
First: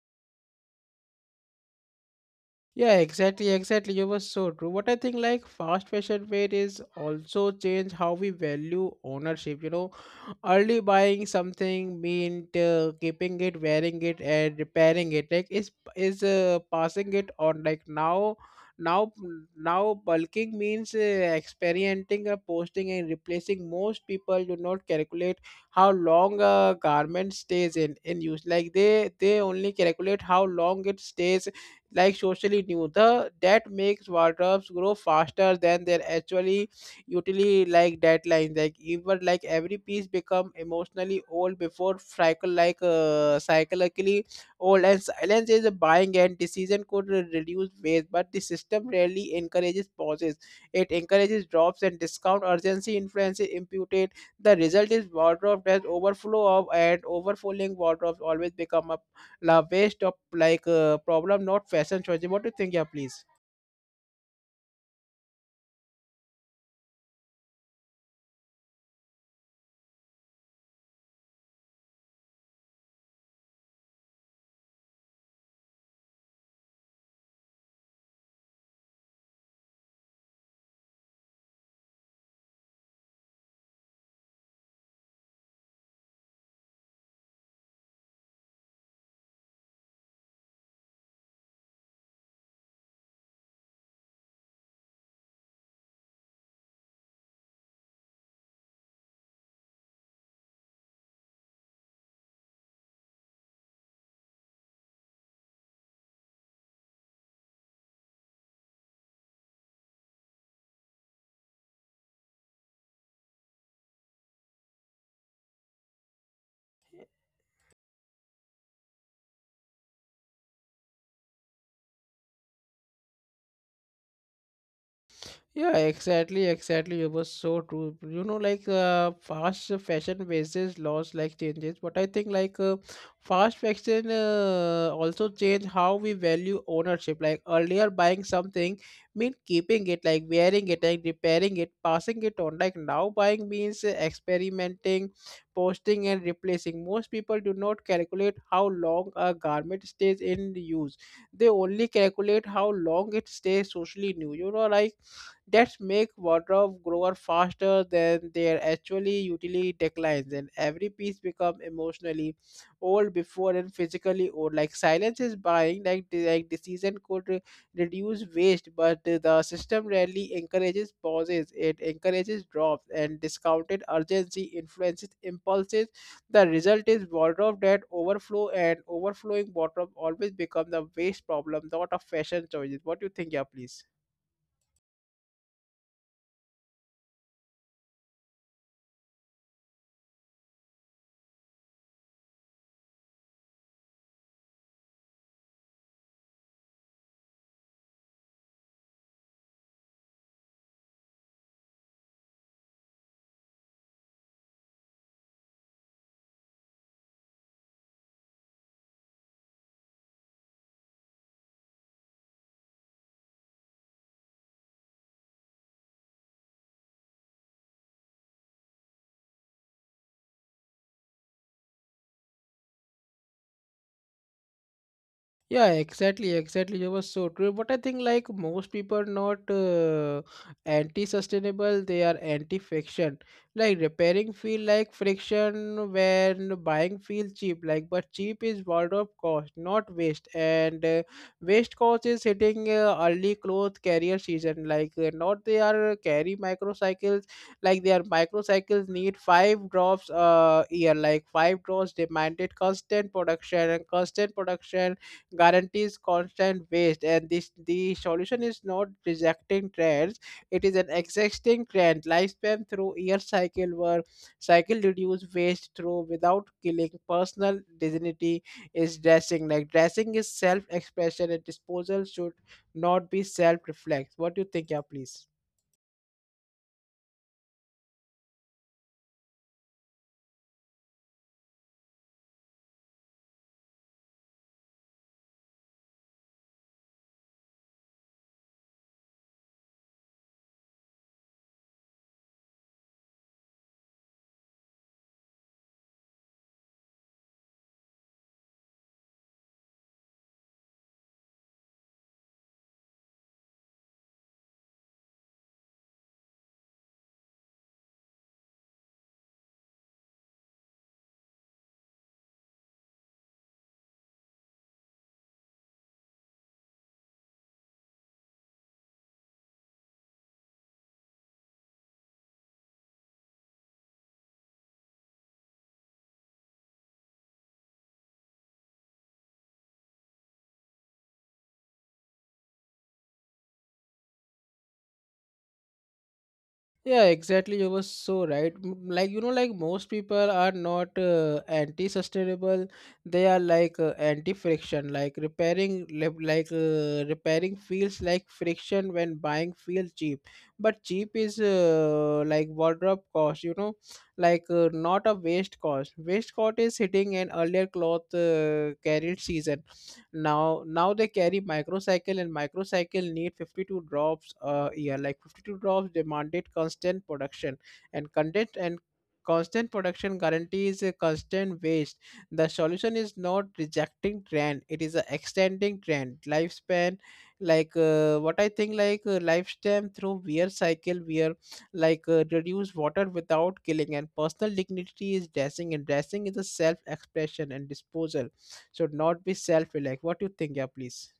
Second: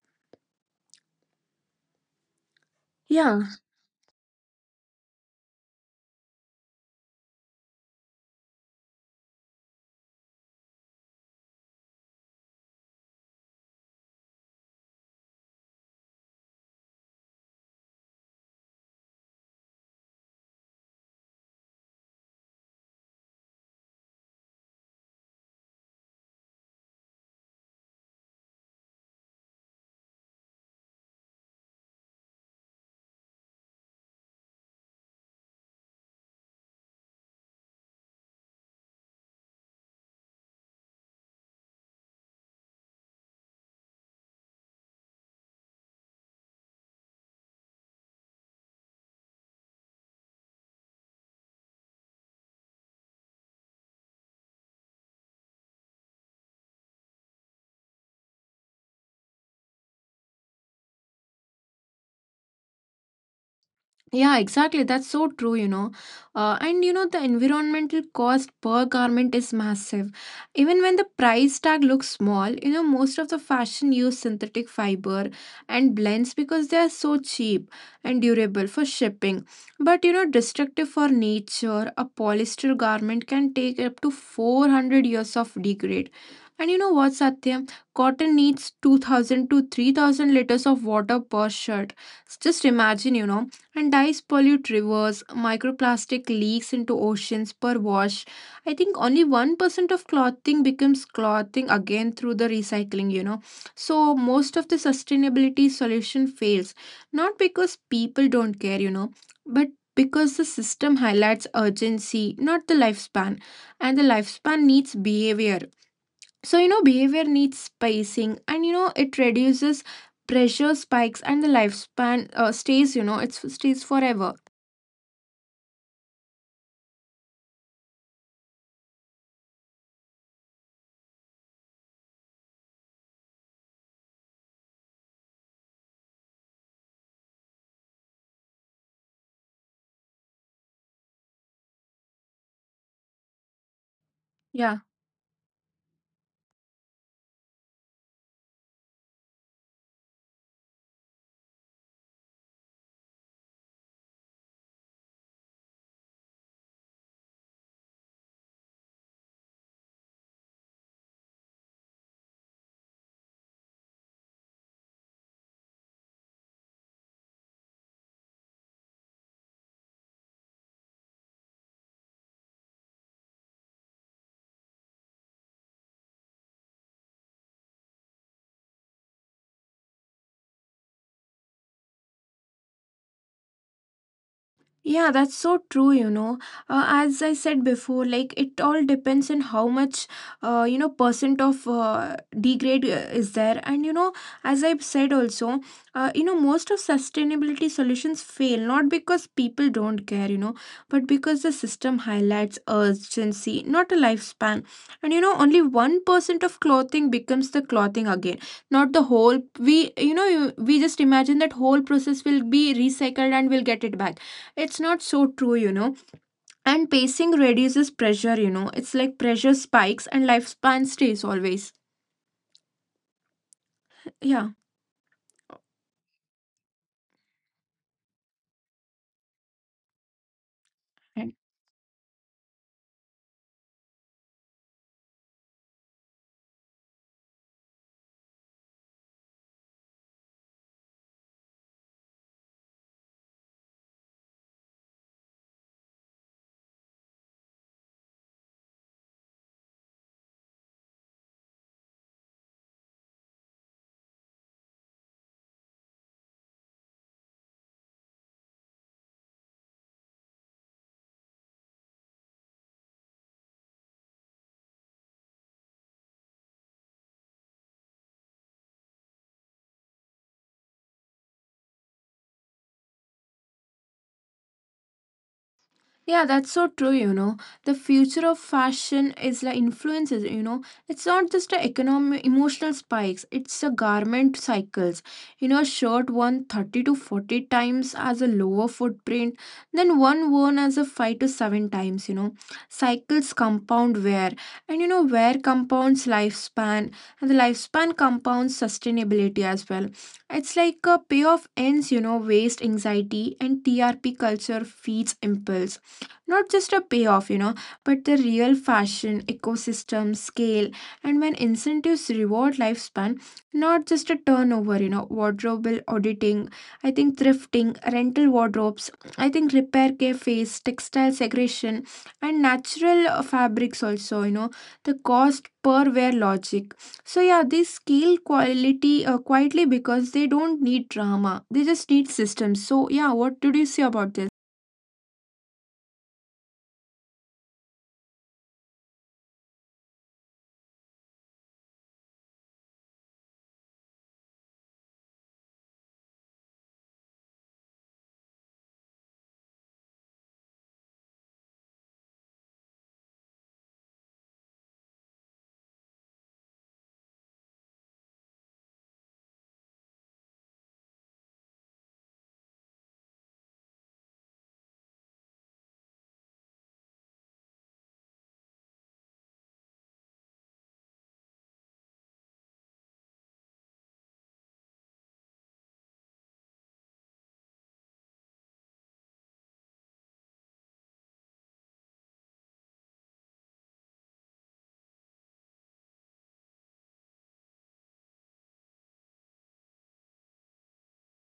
Speaker 1: Yeah, exactly,
Speaker 2: Yeah.
Speaker 1: exactly. You were so true. What I think, like fast fashion weight is also change how we value ownership. You know, early buying something meant keeping it, wearing it, and repairing it. Like is passing it on. Like now, now, bulking means experimenting, posting, and replacing. Most people do not calculate how long a garment stays in use. Like they only calculate how long it stays like socially new. The that makes wardrobes grow faster than their actually utility like deadlines. Like even like every piece become emotionally old before cycle, psychologically old, and silence is a buying and decision could reduce waste, but the system rarely encourages pauses. It encourages drops and discount urgency influences imputed. The result is wardrobe has overflow of, and overflowing wardrobes always become a la waste of problem, not fashion choice. What do you think? Yeah, please.
Speaker 2: Yeah, exactly. That's so true, you know. And you know, the environmental cost per garment is massive. Even when the price tag looks small, you know, most of the fashion use synthetic fiber and blends because they are so cheap and durable for shipping. But you know, destructive for nature, a polyester garment can take up to 400 years of degrade. And you know what, Satya? Cotton needs 2000 to 3000 liters of water per shirt. Just imagine, you know, and dyes pollute rivers. Microplastic leaks into oceans per wash. I think only 1% of clothing becomes clothing again through the recycling, you know. So most of the sustainability solution fails, not because people don't care, you know, but because the system highlights urgency, not the lifespan, and the lifespan needs behavior. So, you know, behavior needs spacing and, you know, it reduces pressure spikes and the lifespan stays, you know, it stays forever.
Speaker 1: Yeah, exactly, exactly. It was so true. You know, fast fashion basis laws like changes, but I think fast fashion also change how we value ownership. Like earlier, buying something mean keeping it, like wearing it, like repairing it, passing it on. Like now, buying means
Speaker 2: Yeah.
Speaker 1: experimenting, posting, and replacing. Most people do not calculate how long a garment stays in use. They only calculate how long it stays socially new. You know, like that make wardrobe grower faster than their actually utility declines, and every piece become emotionally old before and physically old. Like silence is buying, like, like decision could reduce waste, but the system rarely encourages pauses. It encourages drops and discounted urgency influences impulses. The result is wardrobe that overflow, and overflowing wardrobe always become the waste problem, not a fashion choices. What do you think? Yeah, please.
Speaker 2: Yeah, that's so true, you know. As I said before, like it all depends on how much, you know, percent of degrade is there. And, you know, as I've said also, you know, most of sustainability solutions fail not because people don't care, you know, but because the system highlights urgency, not a lifespan. And, you know, only 1% of clothing becomes the clothing again, not the whole. We, you know, we just imagine that whole process will be recycled and we'll get it back. It's not so true, you know. And pacing reduces pressure, you know. It's like pressure spikes and lifespan stays always. Yeah.
Speaker 1: Yeah, exactly, exactly. You were so true. But I think like most people not anti-sustainable, they are anti-friction. Like repairing feel like friction when buying feel cheap. Like but cheap is wardrobe cost, not waste. And waste cost is hitting early clothes carrier season. Like not they are carry microcycles. Like their microcycles need five drops a year. Like five drops demanded constant production, and constant production guarantees constant waste, and this the solution is not rejecting trends, it is an existing trend lifespan through year cycle work. Cycle reduce waste through without killing personal dignity is dressing, like dressing is self expression, and disposal should not be self reflex. What do you think? Yeah, please.
Speaker 2: Yeah, that's so true, you know. The future of fashion is like influences, you know. It's not just a economic emotional spikes, it's a garment cycles. You know, a shirt worn 30 to 40 times as a lower footprint, then one worn as a 5 to 7 times, you know. Cycles compound wear, and you know, wear compounds lifespan, and the lifespan compounds sustainability as well. It's like a payoff ends, you know, waste anxiety and TRP culture feeds impulse, not just a payoff, you know, but the real fashion, ecosystem, scale, and when incentives reward lifespan, not just a turnover, you know, wardrobe auditing, I think thrifting, rental wardrobes, I think repair cafes, textile segregation, and natural fabrics also, you know, the cost per wear logic. So yeah, they scale quality quietly because they don't need drama. They just need systems. So yeah, what did you say about this?
Speaker 1: Yeah, exactly. You were so right. Like, you know, like most people are not anti-sustainable. They are anti-friction. Like repairing, repairing feels like friction when buying feels cheap. But cheap is like wardrobe cost. You know, not a waste cost. Waste cost is hitting an earlier cloth carried season. Now they carry microcycle, and microcycle need 52 drops a year, like 52 drops demanded constant production and constant production guarantees a constant waste. The solution is not rejecting trend, it is a extending trend lifespan. Like what I think like Lifespan through wear cycle wear reduce water without killing, and personal dignity is dressing, and dressing is a self expression, and disposal should not be self. Like, what do you think? Yeah, please.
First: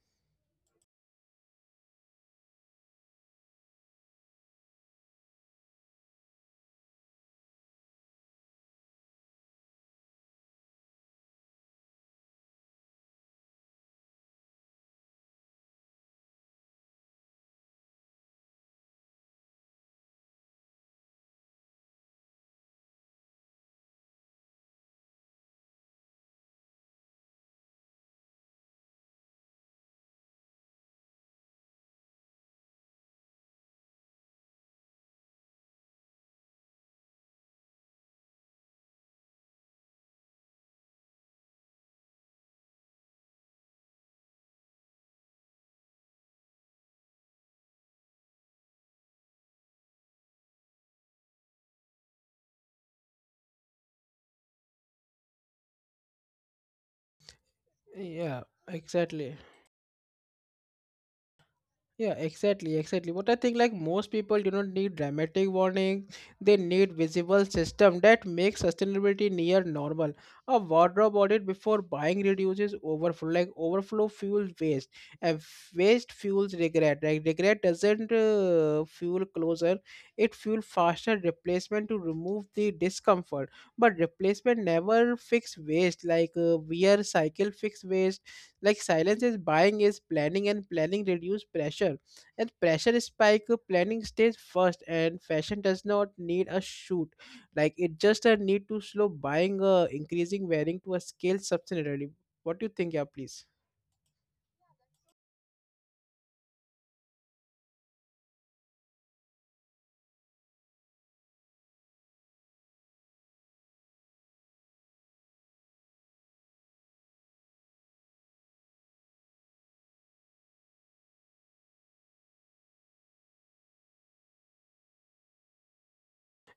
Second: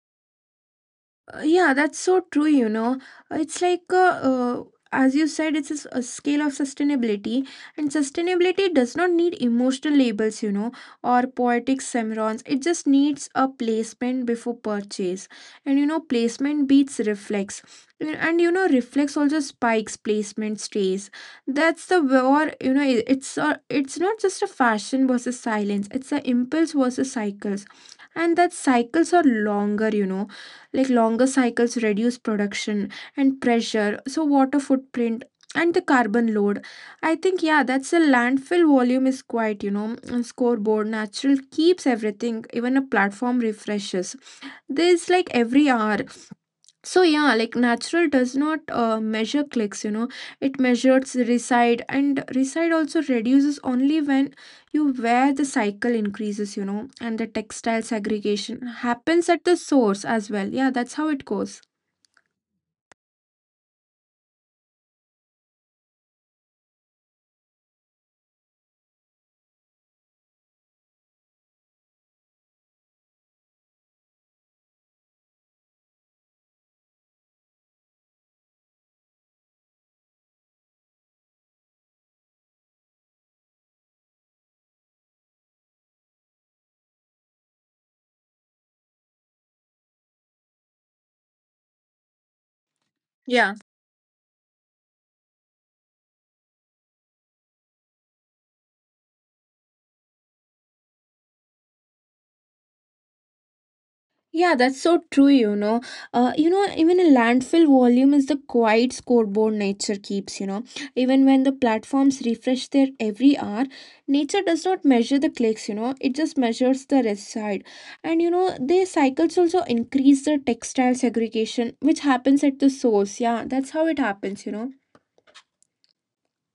Speaker 2: Yeah, that's so true, you know. It's like, uh, as you said, it's a, a scale of sustainability, and sustainability does not need emotional labels, you know, or poetic semrons. It just needs a placement before purchase. And, you know, placement beats reflex. And, you know, reflex also spikes, placement stays. That's the war, you know, it's, a, it's not just a fashion versus silence, it's a impulse versus cycles. And that cycles are longer, you know, like longer cycles reduce production and pressure, so water footprint and the carbon load. I think yeah, that's a landfill volume is quite, you know, and scoreboard natural keeps everything even a platform refreshes. There is like every hour. So yeah, like natural does not measure clicks, you know. It measures reside and reside also reduces only when you wear the cycle increases, you know, and the textile
Speaker 1: Yeah,
Speaker 2: segregation happens
Speaker 1: exactly.
Speaker 2: at the source as well. Yeah, that's how it goes.
Speaker 1: Yeah, exactly, exactly. But I think like most people do not need dramatic warning. They need visible system that makes sustainability near normal. A wardrobe audit before buying reduces overflow, like overflow fuels waste, and waste fuels regret. Like regret doesn't fuel closer; it fuel faster replacement to remove the discomfort. But replacement never fix waste. Like wear cycle fix waste, like silence is buying is planning, and planning reduce pressure and pressure spike.
Speaker 2: Yeah.
Speaker 1: Planning stays first, and fashion does not need a shoot, like it just a need to slow buying, increasing wearing to a scale substantially. What do you think? Yeah, please.
Speaker 2: Yeah, that's so true, you know. You know, even a landfill volume is the quiet scoreboard nature keeps, you know. Even when the platforms refresh their every hour, nature does not measure the clicks, you know. It just measures the reside. And, you know, their cycles also increase the textile segregation, which happens at the source. Yeah, that's how it happens, you know.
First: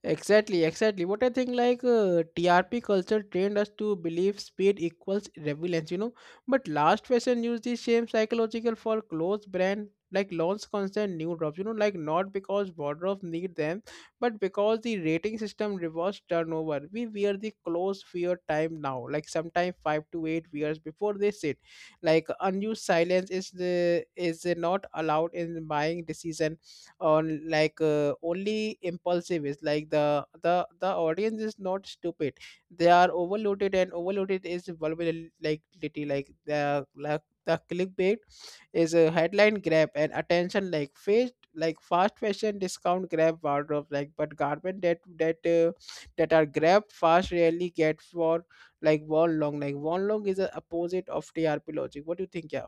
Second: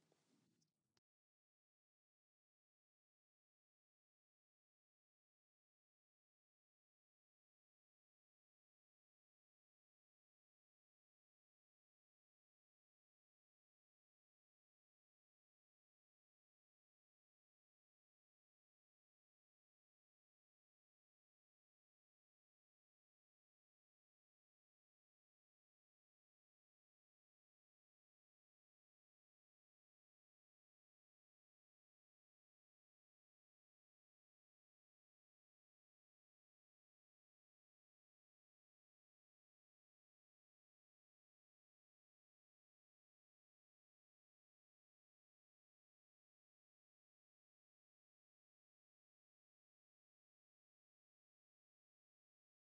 Speaker 1: Exactly, exactly. What I think, TRP culture trained us to believe speed equals relevance, you know. But last fashion used the same psychological for clothes brand like launch constant new drops, you know, like not because wardrobes need them, but because the rating system rewards turnover. We wear the clothes fear time now, like sometime 5 to 8 years before they sit. Like unused silence is the is not allowed in buying decision on only impulsive is like the audience is not stupid, they are overloaded, and overloaded is vulnerability. Like the clickbait is a headline grab and attention, like fast fashion discount grab wardrobe, like but garment that are grabbed fast rarely get for, like one long is the opposite of TRP logic. What do you think? Yeah.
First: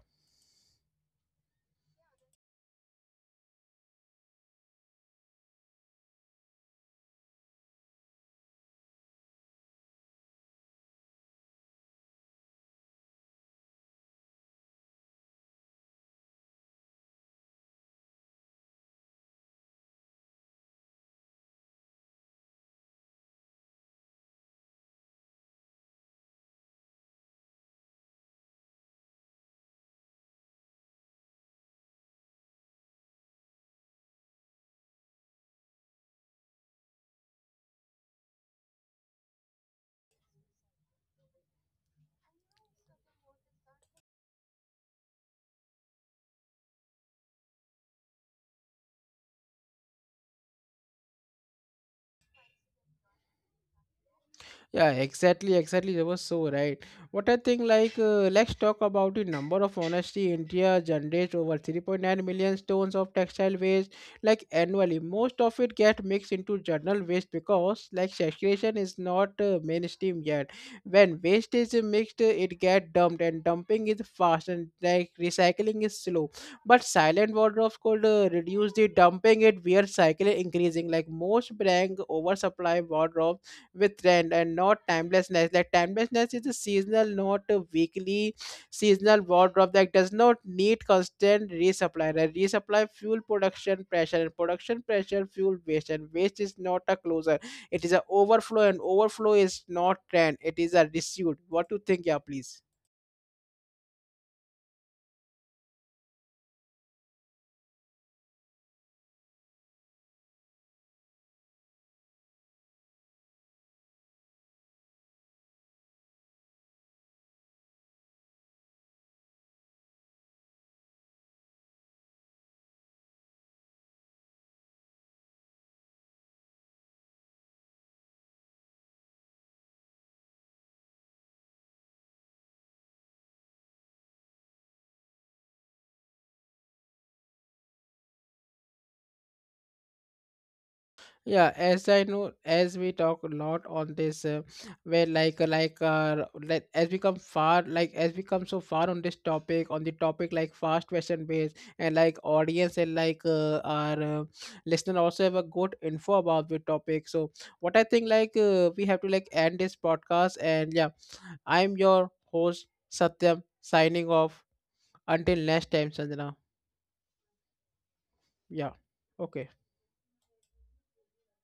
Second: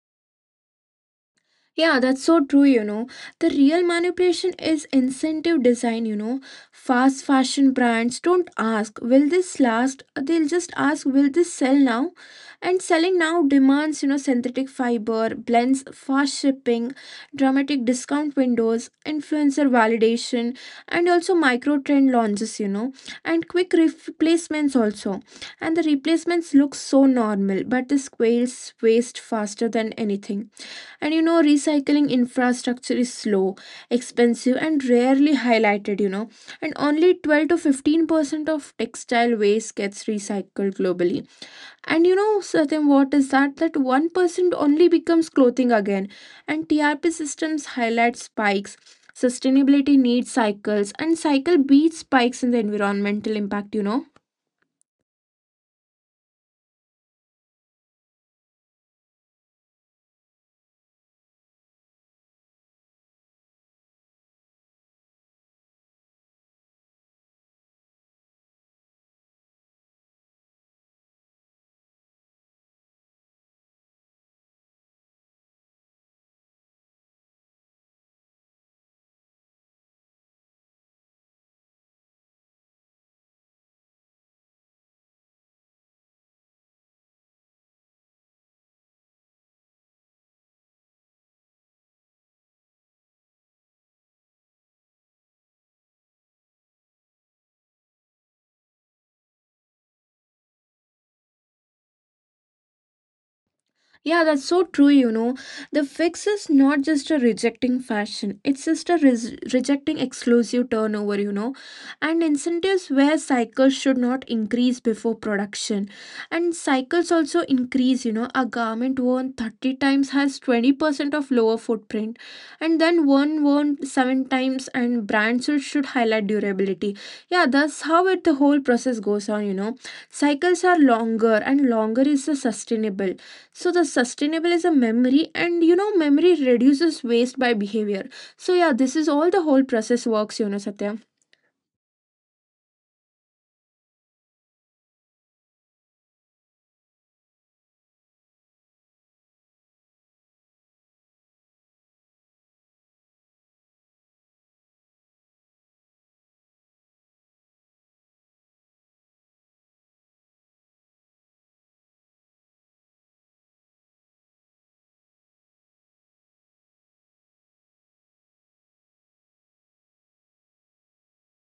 Speaker 2: Yeah, that's so true, you know. The real manipulation is incentive design, you know. Fast fashion brands don't ask, will this last? They'll just ask, will this sell now? And selling now demands, you know, synthetic fiber, blends, fast shipping, dramatic discount windows, influencer validation, and also micro trend launches, you know, and quick replacements also, and the replacements look so normal, but the squirrels waste faster than anything. And you know, recycling infrastructure is slow, expensive, and rarely highlighted, you know. And only 12 to 15% of textile waste gets recycled globally. And you know, Satyam, what is that? That 1% only becomes clothing again. And TRP systems highlight spikes. Sustainability needs cycles, and cycle beats spikes in the environmental impact, you know.
Speaker 1: Yeah, exactly, exactly. That was so right. What I think, like, let's talk about the number of honesty. India generates over 3.9 million tons of textile waste, like annually. Most of it get mixed into general waste because, like, segregation is not mainstream yet. When waste is mixed, it get dumped, and dumping is fast, and like recycling is slow. But silent wardrobes could reduce the dumping. It we are cycle increasing. Like most brand oversupply wardrobes with trend and not timelessness. Like timelessness is a seasonal, not a weekly. Seasonal wardrobe that does not need constant resupply. Right? Resupply fuel production pressure, and production pressure fuel waste, and waste is not a closer. It is an overflow, and overflow is not trend. It is a dispute. What do you think? Yeah, please.
Speaker 2: Yeah, that's so true, you know. The fix is not just a rejecting fashion, it's just a rejecting exclusive turnover, you know, and incentives where cycles should not increase before production. And cycles also increase, you know, a garment worn 30 times has 20% of lower footprint, and then one worn 7 times, and brands should highlight durability. Yeah, that's how it the whole process goes on, you know. Cycles are longer, and longer is the sustainable. So the sustainable is a memory, and you know, memory reduces waste by behavior. So yeah, this is all the whole process works, you know, Satya.
Speaker 1: Yeah, as I know, as we talk a lot on this, where like as we come far, like as we come so far on this topic, on the topic like fast fashion based, and like audience, and our listener also have a good info about the topic. So what I think, we have to like end this podcast. And yeah, I'm your host, Satyam, signing off. Until next time, Sanjana. Yeah. Okay.